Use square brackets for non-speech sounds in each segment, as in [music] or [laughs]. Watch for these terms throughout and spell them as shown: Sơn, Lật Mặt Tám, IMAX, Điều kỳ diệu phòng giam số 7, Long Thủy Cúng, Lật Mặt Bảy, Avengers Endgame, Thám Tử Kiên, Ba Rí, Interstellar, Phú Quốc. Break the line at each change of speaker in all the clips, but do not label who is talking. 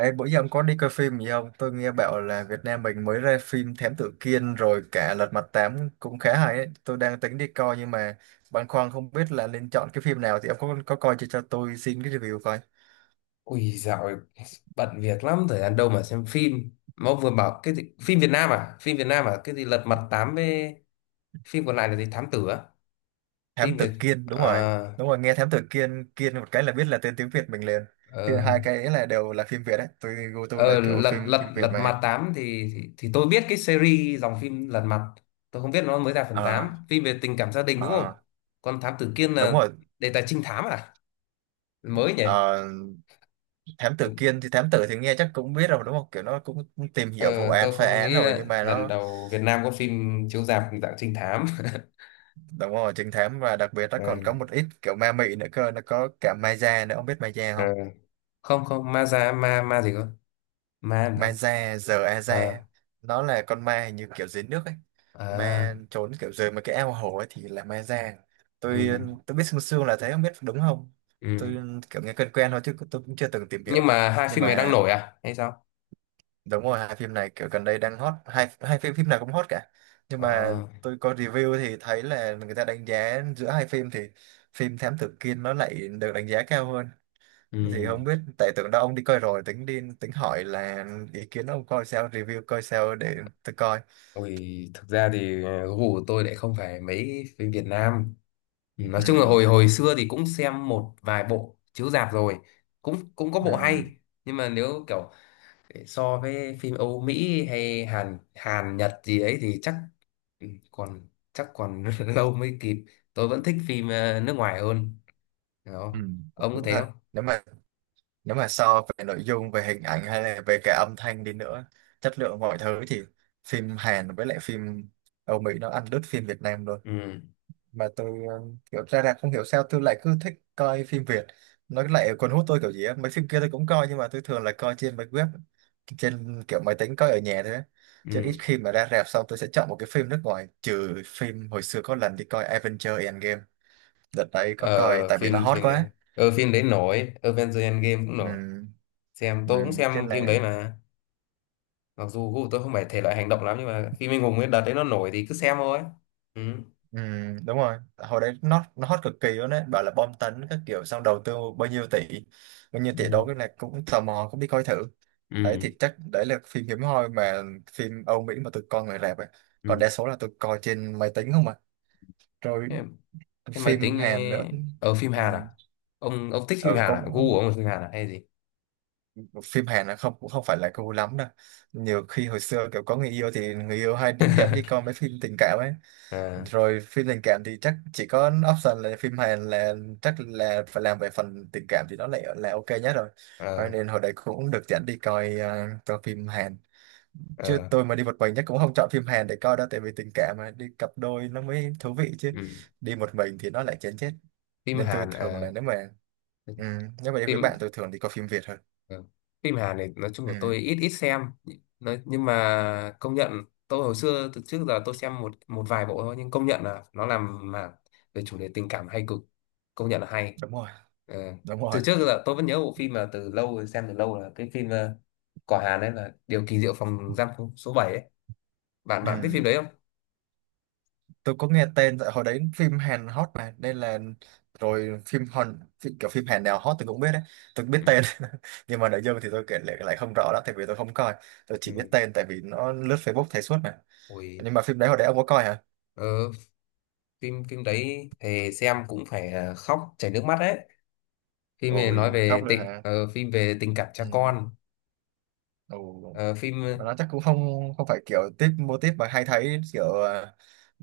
Ê, bữa giờ ông có đi coi phim gì không? Tôi nghe bảo là Việt Nam mình mới ra phim Thám Tử Kiên rồi cả Lật Mặt Tám cũng khá hay ấy. Tôi đang tính đi coi nhưng mà băn khoăn không biết là nên chọn cái phim nào thì ông có coi cho tôi xin cái review coi.
Ui, dạo này bận việc lắm, thời gian đâu mà xem phim. Mà ông vừa bảo cái gì? Phim Việt Nam à? Cái gì Lật Mặt Tám với phim còn lại là gì? Thám Tử á?
Thám
Phim Việt
Tử Kiên, đúng rồi.
à?
Đúng rồi, nghe Thám Tử Kiên Kiên một cái là biết là tên tiếng Việt mình liền. Thì
ờ,
hai cái ấy đều là phim Việt đấy. Tôi gu tôi là
ờ,
kiểu
Lật
phim phim
Lật
Việt
Lật
mà.
Mặt Tám thì, thì tôi biết cái series dòng phim Lật Mặt, tôi không biết nó mới ra phần
Ờ,
tám. Phim về tình cảm gia đình, đúng
ờ,
không? Còn Thám Tử Kiên
đúng
là
rồi.
đề tài trinh thám à? Mới nhỉ.
Ờ, thám tử thì nghe chắc cũng biết rồi đúng không? Kiểu nó cũng tìm
ờ,
hiểu vụ án
tôi
phá
không
án
nghĩ
rồi.
là
Nhưng mà
lần
nó
đầu Việt Nam có phim chiếu rạp dạng trinh thám. [laughs]
Đúng rồi, trứng thám. Và đặc biệt nó
Ờ.
còn có một ít kiểu ma mị nữa cơ, nó có cả ma da nữa, ông biết ma da
Ờ.
không?
Không, không, ma già, ma ma gì cơ? Ma làm
Ma
sao?
da giờ a da.
Ờ.
Nó là con ma hình như kiểu dưới nước ấy, ma
À.
trốn kiểu dưới mấy cái ao hồ ấy thì là ma da. tôi
Ừ.
tôi biết sương sương là thế, không biết đúng không. Tôi
Ừ,
kiểu nghe quen quen thôi chứ tôi cũng chưa từng tìm hiểu.
nhưng mà hai
Nhưng
phim này đang
mà
nổi à hay sao?
đúng rồi, hai phim này kiểu gần đây đang hot, hai hai phim phim nào cũng hot cả. Nhưng mà
Ờ.
tôi có review thì thấy là người ta đánh giá giữa hai phim thì phim Thám Tử Kiên nó lại được đánh giá cao hơn. Thì
Ừ.
không biết, tại tưởng đâu ông đi coi rồi, tính hỏi là ý kiến ông coi sao, review coi sao để tôi coi.
Ui, thực ra thì gu của tôi lại không phải mấy phim Việt Nam. Ừ, nói
Ừ,
chung là hồi hồi xưa thì cũng xem một vài bộ chiếu rạp rồi, cũng cũng có bộ hay.
ừ,
Nhưng mà nếu kiểu để so với phim Âu Mỹ hay Hàn Hàn Nhật gì ấy thì chắc, ừ, còn chắc còn [laughs] lâu mới kịp. Tôi vẫn thích phim nước ngoài hơn
ừ.
đó. Ông có
Đúng
thấy
thật,
không?
nếu mà so về nội dung về hình ảnh hay là về cả âm thanh đi nữa, chất lượng mọi thứ thì phim Hàn với lại phim Âu Mỹ nó ăn đứt phim Việt Nam luôn.
Ừ.
Mà tôi kiểu ra rạp không hiểu sao tôi lại cứ thích coi phim Việt, nó lại cuốn hút tôi kiểu gì á. Mấy phim kia tôi cũng coi nhưng mà tôi thường là coi trên mấy web, trên kiểu máy tính coi ở nhà thôi á. Chứ ít
Ừ.
khi mà ra rạp xong tôi sẽ chọn một cái phim nước ngoài, trừ phim hồi xưa có lần đi coi Avengers Endgame, đợt đấy có coi
ờ,
tại vì nó
phim
hot
phim
quá.
đấy, phim đấy nổi, Avengers Endgame cũng nổi.
Ừ,
Xem,
ừ,
tôi cũng
cái
xem phim đấy
là
mà. Mặc dù gu của tôi không phải thể loại hành động lắm, nhưng mà phim anh hùng ấy đợt đấy nó nổi thì cứ xem thôi. Ừ.
ừ. Đúng rồi, hồi đấy nó hot cực kỳ luôn đấy, bảo là bom tấn các kiểu, xong đầu tư bao nhiêu tỷ đó,
Ừ.
cái này cũng tò mò cũng đi coi thử. Đấy
Ừ,
thì chắc đấy là phim hiếm hoi mà phim Âu Mỹ mà tụi con người rạp ấy. Còn đa số là tụi coi trên máy tính không à. Rồi
ừ. Thế máy
phim
tính
Hàn nữa.
ở phim
Ừ,
Hàn à? Ông thích phim
ừ
Hàn à? Gu
cũng,
của ông là phim Hàn à hay gì?
phim Hàn là không, cũng không phải là cool lắm đâu. Nhiều khi hồi xưa kiểu có người yêu thì người yêu hay dẫn đi
[laughs]
coi mấy phim tình cảm ấy.
Ờ.
Rồi phim tình cảm thì chắc chỉ có option là phim Hàn, là chắc là phải làm về phần tình cảm thì nó lại là ok nhất rồi. Cho
Ờ.
nên hồi đấy cũng được dẫn đi coi phim Hàn. Chứ
Ờ.
tôi mà đi một mình chắc cũng không chọn phim Hàn để coi đâu, tại vì tình cảm mà đi cặp đôi nó mới thú vị chứ,
Ừ.
đi một mình thì nó lại chán chết.
Phim
Nên tôi
Hàn,
thường là, ừ, nếu mà đi với
phim,
bạn tôi thường đi coi phim Việt hơn.
ờ, phim Hàn này nói chung là tôi
Ừ,
ít ít xem. Nói, nhưng mà công nhận, tôi hồi xưa từ trước giờ tôi xem một một vài bộ thôi, nhưng công nhận là nó làm mà về chủ đề tình cảm hay cực, công nhận là hay.
đúng rồi,
Ờ,
đúng rồi,
từ trước giờ tôi vẫn nhớ bộ phim mà từ lâu rồi, xem từ lâu là cái phim của Hàn ấy là Điều kỳ diệu phòng giam số 7. bạn
ừ.
bạn biết phim đấy không?
Tôi có nghe tên, tại hồi đấy phim Hàn hot mà nên là, rồi phim Hàn phim, kiểu phim Hàn nào hot tôi cũng biết đấy, tôi biết
Ừ.
tên. [laughs] Nhưng mà nội dung thì tôi kể lại không rõ lắm, tại vì tôi không coi, tôi chỉ biết
Ừ.
tên tại vì nó lướt Facebook thấy suốt mà.
Ôi,
Nhưng mà phim đấy hồi đấy ông có coi hả?
ờ, phim phim đấy thì xem cũng phải khóc chảy nước mắt đấy. Phim này nói
Ôi khóc
về
luôn
tình,
hả?
phim về tình cảm cha
Ừ.
con.
Ồ.
Ờ, phim.
Và nó chắc cũng không không phải kiểu tiếp mô típ mà hay thấy, kiểu ờ,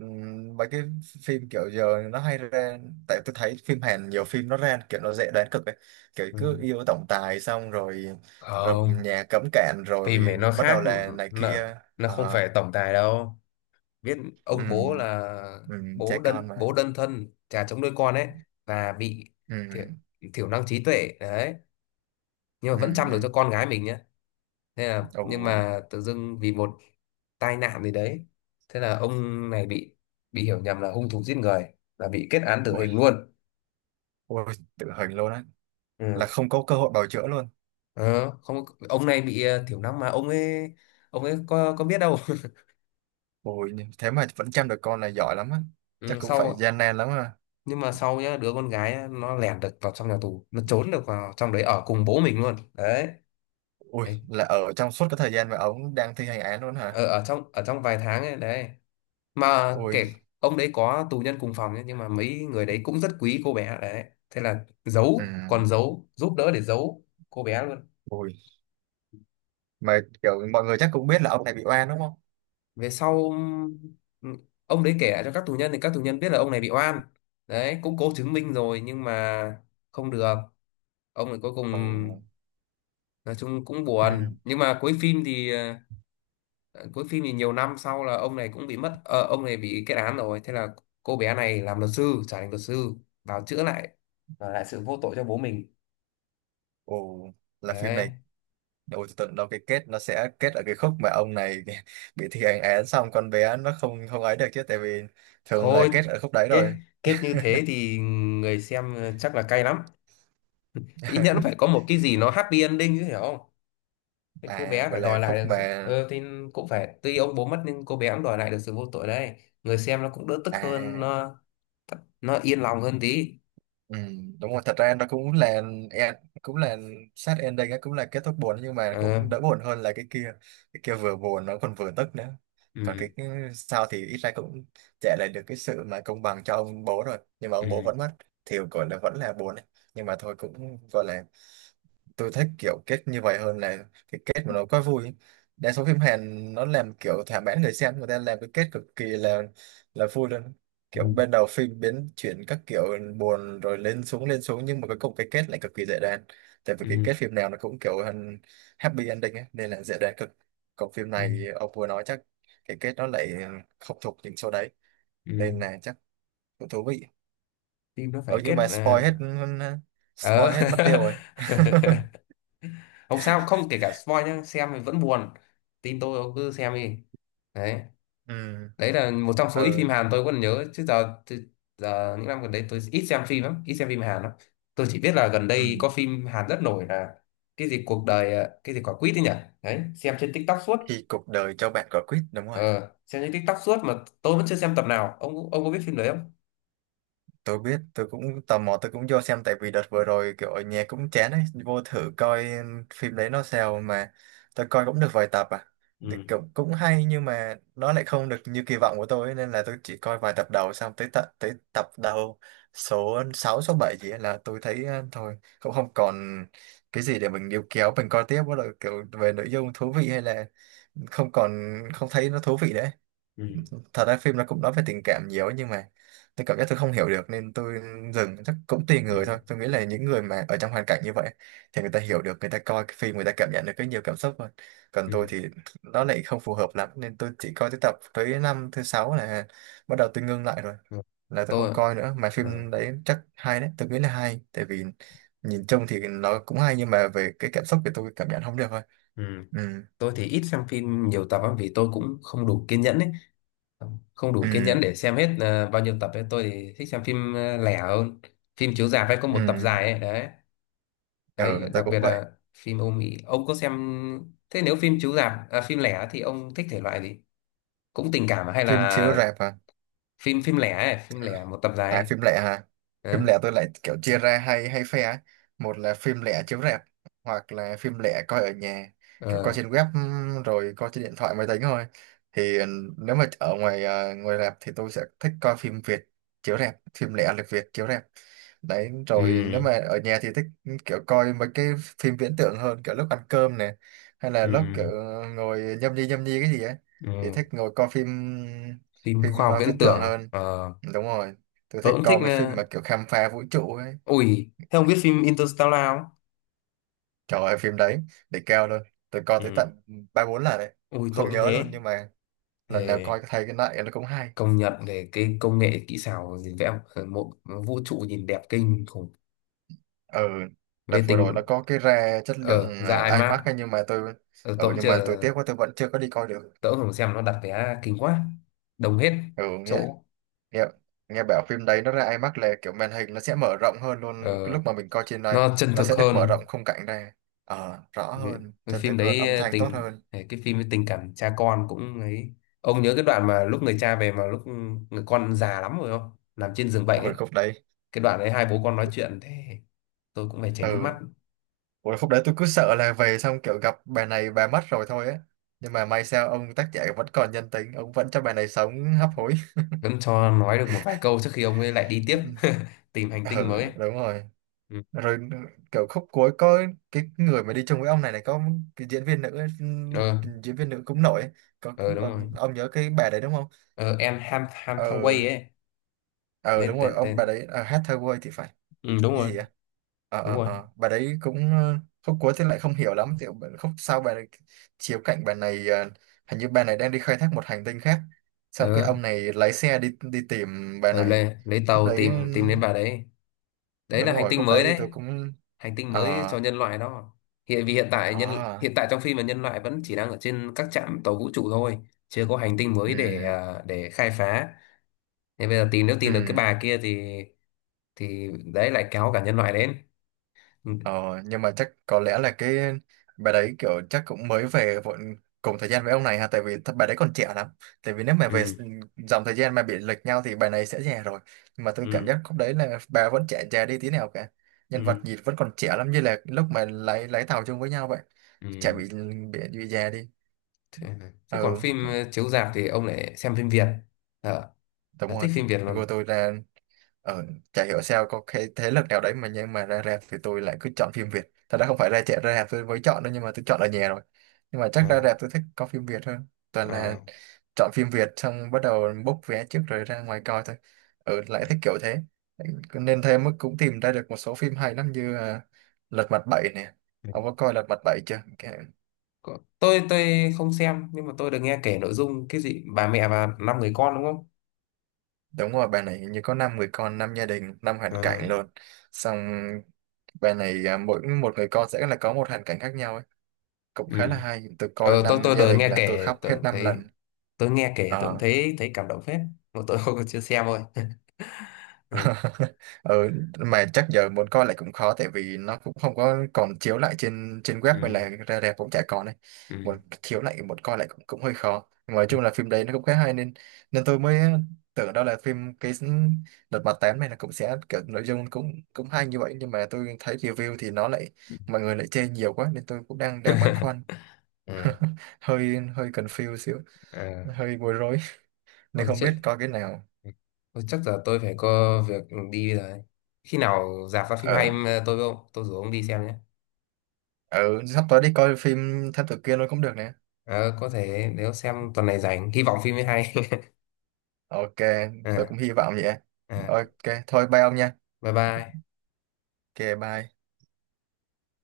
ừm, mấy cái phim kiểu giờ nó hay ra. Tại tôi thấy phim Hàn nhiều phim nó ra kiểu nó dễ đoán cực ấy, kiểu cứ
Ừ.
yêu tổng tài xong rồi rồi
Không,
nhà cấm cản
phim
rồi
này nó
bắt đầu
khác.
là này
nó,
kia.
nó không
Ờ,
phải tổng tài đâu, biết ông bố
ừm,
là, bố
trẻ con
đơn
mà.
bố đơn thân, cha chống nuôi con ấy, và bị thiểu,
ừm,
thiểu năng trí tuệ đấy, nhưng mà vẫn chăm được cho
ừm,
con gái mình nhá. Thế là
Ồ,
nhưng mà tự dưng vì một tai nạn gì đấy, thế là ông này bị hiểu nhầm là hung thủ giết người và bị kết án tử
ôi.
hình luôn.
Ôi tự hình luôn á, là
Ừ.
không có cơ hội bào chữa luôn.
Ờ, không, ông này bị thiểu năng mà, ông ấy có biết đâu.
Ôi thế mà vẫn chăm được con này giỏi lắm á,
[laughs]
chắc
Ừ,
cũng phải
sau,
gian nan lắm á.
nhưng mà sau nhá, đứa con gái á, nó lẻn được vào trong nhà tù, nó trốn được vào trong đấy ở cùng bố mình luôn đấy.
Ui,
Đấy.
là ở trong suốt cái thời gian mà ông đang thi hành án luôn hả?
Ở trong vài tháng ấy đấy, mà
Ui,
kể, ông đấy có tù nhân cùng phòng nhé, nhưng mà mấy người đấy cũng rất quý cô bé đấy, thế là giấu, còn
ừ,
giấu giúp đỡ để giấu cô bé luôn.
ui. Mà kiểu mọi người chắc cũng biết là ông này bị oan đúng không?
Về sau, ừm, ông đấy kể lại cho các tù nhân thì các tù nhân biết là ông này bị oan đấy, cũng cố chứng minh rồi nhưng mà không được. Ông này cuối cùng,
Ồ,
nói chung cũng
ừ,
buồn, nhưng mà cuối phim thì ờ, cuối phim thì nhiều năm sau là ông này cũng bị mất, ông này bị kết án rồi, thế là cô bé này làm luật sư, trở thành luật sư vào chữa lại, lại sự vô tội cho bố mình
ồ, là phim này,
đấy.
ôi tôi tưởng đâu cái kết nó sẽ kết ở cái khúc mà ông này [laughs] bị thi hành án xong con bé nó không không ấy được chứ, tại vì thường là
Thôi,
kết ở khúc đấy
kết,
rồi.
kết như thế thì người xem chắc là cay lắm. Ít nhất nó phải có
[laughs]
một cái gì nó happy ending chứ, hiểu không? Cái cô
À,
bé phải
vậy là
đòi lại
khúc
được sự
mà,
thì cũng phải, tuy ông bố mất nhưng cô bé cũng đòi lại được sự vô tội đấy, người xem nó cũng đỡ tức hơn,
à.
nó yên lòng hơn tí.
Ừ, đúng rồi, thật ra nó cũng là sad ending á, cũng là kết thúc buồn nhưng mà
Ờ.
cũng đỡ buồn hơn là cái kia. Cái kia vừa buồn nó còn vừa tức nữa. Còn
Ừ.
cái sau thì ít ra cũng trả lại được cái sự mà công bằng cho ông bố, rồi nhưng mà ông bố
Ừ.
vẫn mất thì gọi là vẫn là buồn ấy. Nhưng mà thôi cũng gọi là, tôi thích kiểu kết như vậy hơn là cái kết mà nó quá vui. Đa số phim Hàn nó làm kiểu thỏa mãn người xem, người ta làm cái kết cực kỳ là vui luôn,
Ừ.
kiểu bên đầu phim biến chuyển các kiểu, buồn rồi lên xuống nhưng mà cuối cùng cái kết lại cực kỳ dễ đoán. Tại vì cái kết
Ừ.
phim nào nó cũng kiểu hơn happy ending ấy, nên là dễ đoán cực. Còn phim
Ừ.
này ông vừa nói chắc cái kết nó lại không thuộc những số đấy, nên
Ừ.
là chắc cũng thú vị.
Phim nó
Ừ
phải kết
nhưng mà spoil
là,
hết
ờ.
spoil hết mất tiêu rồi.
[laughs] Không sao, không kể cả spoil nhá, xem thì vẫn buồn, tin tôi, ông cứ xem đi đấy.
[laughs] Ừ,
Đấy là một trong số ít phim Hàn tôi còn nhớ, chứ giờ, chứ giờ những năm gần đây tôi ít xem phim lắm, ít xem phim Hàn lắm. Tôi chỉ biết là gần
ừ.
đây có phim Hàn rất nổi là cái gì cuộc đời à, cái gì quả quýt ấy nhỉ. Đấy, xem trên TikTok suốt.
Thì cuộc đời cho bạn quả quýt, đúng rồi.
Ờ, xem trên TikTok suốt mà tôi vẫn chưa xem tập nào. Ông có biết phim đấy không?
Tôi biết, tôi cũng tò mò, tôi cũng vô xem tại vì đợt vừa rồi kiểu ở nhà cũng chán ấy, vô thử coi phim đấy nó sao mà. Tôi coi cũng được vài tập à, thì
Ừ.
cũng, cũng hay nhưng mà nó lại không được như kỳ vọng của tôi ấy, nên là tôi chỉ coi vài tập đầu xong tới tập đầu số 6 số 7 gì ấy là tôi thấy thôi, cũng không còn cái gì để mình níu kéo mình coi tiếp, bắt đầu kiểu về nội dung thú vị hay là không còn, không thấy nó thú vị nữa.
Ừ.
Thật ra phim nó cũng nói về tình cảm nhiều ấy, nhưng mà tôi cảm giác tôi không hiểu được nên tôi dừng. Chắc cũng tùy người thôi,
Ừ.
tôi nghĩ là những người mà ở trong hoàn cảnh như vậy thì người ta hiểu được, người ta coi cái phim người ta cảm nhận được cái nhiều cảm xúc hơn. Còn
Ừ.
tôi thì nó lại không phù hợp lắm nên tôi chỉ coi tới năm thứ sáu là bắt đầu tôi ngưng lại rồi,
Ừ.
là tôi
Tôi
không coi nữa. Mà
ờ,
phim đấy chắc hay đấy, tôi nghĩ là hay tại vì nhìn chung thì nó cũng hay nhưng mà về cái cảm xúc thì tôi cảm nhận không được thôi.
ừ.
Ừ,
Tôi thì ít xem phim nhiều tập lắm vì tôi cũng không đủ kiên nhẫn ấy, không đủ kiên
ừ,
nhẫn để xem hết bao nhiêu tập ấy. Tôi thì thích xem phim lẻ hơn, phim chiếu rạp hay có
ừ,
một tập dài ấy đấy. Đấy
ừ, tôi
đặc biệt
cũng vậy.
là phim Âu Mỹ, ông có xem? Thế nếu phim chiếu rạp à, phim lẻ thì ông thích thể loại gì? Cũng tình cảm hay
Phim
là
chiếu rạp à?
phim phim lẻ ấy, phim lẻ một tập dài
À
ấy?
phim lẻ hả? Phim
Ờ,
lẻ tôi lại kiểu chia ra hai hai phe ấy. Một là phim lẻ chiếu rạp hoặc là phim lẻ coi ở nhà, kiểu coi
ờ,
trên web, rồi coi trên điện thoại máy tính thôi. Thì nếu mà ở ngoài rạp thì tôi sẽ thích coi phim Việt chiếu rạp, phim lẻ lịch Việt chiếu rạp. Đấy, rồi nếu
ừ,
mà ở nhà thì thích kiểu coi mấy cái phim viễn tưởng hơn, kiểu lúc ăn cơm nè hay là
ừ,
lúc kiểu ngồi nhâm nhi cái gì ấy
ừ.
thì thích ngồi coi phim
Phim khoa
phim
học
ờ,
viễn
viễn tưởng
tưởng,
hơn.
ờ,
Đúng rồi, tôi
tôi
thích
cũng thích,
coi mấy phim mà kiểu khám phá vũ trụ ấy.
ui thế ông biết phim Interstellar không?
Trời ơi, phim đấy để keo luôn, tôi coi tới
Ừ.
tận 3 4 lần đấy,
Ui, tôi
không
cũng
nhớ luôn,
thế.
nhưng mà
Ờ,
lần nào coi thấy cái này nó cũng hay.
công nhận về cái công nghệ kỹ xảo gì vẽ một vũ trụ nhìn đẹp kinh khủng.
Ừ, đợt
Về
vừa rồi nó
tình.
có cái ra chất lượng
Ờ, ra IMAX.
IMAX ấy, nhưng mà tôi,
Ờ, tớ
ừ,
cũng
nhưng mà
chờ.
tôi tiếc quá, tôi vẫn chưa có đi coi được.
Tớ cũng không xem, nó đặt vé kinh quá, đông hết
Ừ, nghe
chỗ.
nghe nghe bảo phim đấy nó ra IMAX là kiểu màn hình nó sẽ mở rộng hơn luôn cái
Ờ,
lúc mà mình coi trên đấy,
nó chân
nó
thực
sẽ được mở
hơn.
rộng khung cảnh ra, ờ, rõ
cái
hơn,
cái
chân
phim
thực hơn, âm
đấy
thanh tốt
tình,
hơn.
cái phim với tình cảm cha con cũng ấy, ông nhớ cái đoạn mà lúc người cha về, mà lúc người con già lắm rồi, không, nằm trên giường bệnh ấy,
Hồi khúc đấy,
cái đoạn đấy hai bố con nói chuyện thế, tôi cũng phải chảy nước
ừ.
mắt.
Ủa, khúc đấy tôi cứ sợ là về xong kiểu gặp bà này bà mất rồi thôi á. Nhưng mà may sao ông tác giả vẫn còn nhân tính, ông vẫn cho bà này sống hấp hối.
Vẫn cho nói được một vài câu trước khi ông ấy lại đi tiếp.
[laughs]
[laughs] Tìm hành
Ừ,
tinh mới ấy.
đúng rồi.
Ừ.
Rồi kiểu khúc cuối có cái người mà đi chung với ông này này, có cái diễn viên nữ ấy,
Ờ,
diễn viên nữ cũng nổi ấy. Có
ờ, đúng rồi.
ông nhớ cái bà đấy đúng không?
Ờ, em Ham Ham
Ờ,
Thangway ấy.
ờ
lấy
đúng rồi,
tên
ông bà
tên
đấy hát thơ quê thì phải.
ừ, đúng
Cái
rồi.
gì á,
Đúng rồi.
bà đấy cũng, khúc cuối thì lại không hiểu lắm thì khúc sau bà này chiếu cạnh bà này, hình như bà này đang đi khai thác một hành tinh khác, xong cái
Ờ,
ông này lái xe đi đi tìm bà
ờ,
này
lấy
khúc
tàu
đấy.
tìm tìm đến bà đấy.
Ừ,
Đấy
đúng
là hành
rồi,
tinh
khúc đấy
mới
thì
đấy,
tôi cũng,
hành tinh mới
ờ
cho nhân loại đó. Hiện, vì hiện tại
ờ
nhân, hiện tại trong phim là nhân loại vẫn chỉ đang ở trên các trạm tàu vũ trụ thôi, chưa có hành tinh mới để
ừ,
à, để khai phá, nên bây giờ tìm, nếu
ừ.
tìm được cái bà kia thì đấy lại kéo cả nhân loại đến. Ừ.
Ờ, nhưng mà chắc có lẽ là cái bà đấy kiểu chắc cũng mới về vội cùng thời gian với ông này ha, tại vì thật bà đấy còn trẻ lắm. Tại vì nếu mà
Ừ.
dòng thời gian mà bị lệch nhau thì bà này sẽ già rồi, nhưng mà tôi cảm
Ừ.
giác khúc đấy là bà vẫn trẻ, già đi tí nào cả, nhân vật
Ừ.
nhìn vẫn còn trẻ lắm như là lúc mà lái lái tàu chung với nhau vậy. Trẻ
Ừ.
bị, bị già đi.
Thế, thế còn
Ừ,
phim chiếu rạp thì ông lại xem phim Việt. Ờ,
đúng
là
rồi.
thích phim Việt luôn.
Tôi là, ờ, chả hiểu sao có cái thế lực nào đấy, mà nhưng mà ra rạp thì tôi lại cứ chọn phim Việt. Thật ra không phải ra trẻ ra rạp tôi mới chọn đâu, nhưng mà tôi chọn ở nhà rồi, nhưng mà
Ờ,
chắc ra rạp tôi thích có phim Việt hơn. Toàn là
ờ.
chọn phim Việt xong bắt đầu book vé trước rồi ra ngoài coi thôi. Ừ, lại thích kiểu thế, nên thêm mức cũng tìm ra được một số phim hay lắm như à, Lật Mặt 7 nè.
Ừ.
Ông có coi Lật Mặt 7 chưa?
Có. Tôi không xem nhưng mà tôi được nghe kể nội dung cái gì bà mẹ và 5 người con đúng không?
Đúng rồi, bà này hình như có 5 người con, 5 gia đình, năm hoàn
Ờ,
cảnh luôn. Xong bài này à, mỗi một người con sẽ là có một hoàn cảnh khác nhau, cũng
ừ.
khá là hay, tôi coi
Ờ, tôi
năm
tôi
gia
được
đình
nghe
là tôi
kể
khóc
tôi
hết
cũng
năm
thấy,
lần
tôi nghe kể tôi cũng
Ờ.
thấy, thấy cảm động phết, mà tôi không có, chưa xem thôi. [laughs] Ừ.
[laughs] Ừ, mà chắc giờ muốn coi lại cũng khó, tại vì nó cũng không có còn chiếu lại trên trên web
Ừ.
hay là ra rạp cũng chả còn này,
Ừ.
muốn chiếu lại muốn coi lại cũng cũng hơi khó. Nhưng mà nói chung là phim đấy nó cũng khá hay, nên nên tôi mới tưởng đâu là phim cái đợt mặt 8 này là cũng sẽ kiểu nội dung cũng cũng hay như vậy, nhưng mà tôi thấy review thì nó lại, mọi người lại chê nhiều quá, nên tôi cũng đang đang băn khoăn,
[laughs] Ừ.
hơi hơi confused xíu,
Ờ.
hơi bối rối. [laughs] Nên
Ôi
không biết
chết.
coi cái nào.
Thôi chắc giờ tôi phải có việc đi rồi. Khi nào rạp ra phim hay
Ừ,
em, tôi với ông, tôi rủ ông đi xem nhé.
ừ, sắp tới đi coi phim thám tử kia luôn cũng được nè.
Ờ, có thể nếu xem tuần này rảnh, hy vọng phim mới hay. [laughs]
Ok, tôi
À,
cũng hy vọng vậy.
à,
Ok thôi, bye ông nha.
bye bye.
Ok bye.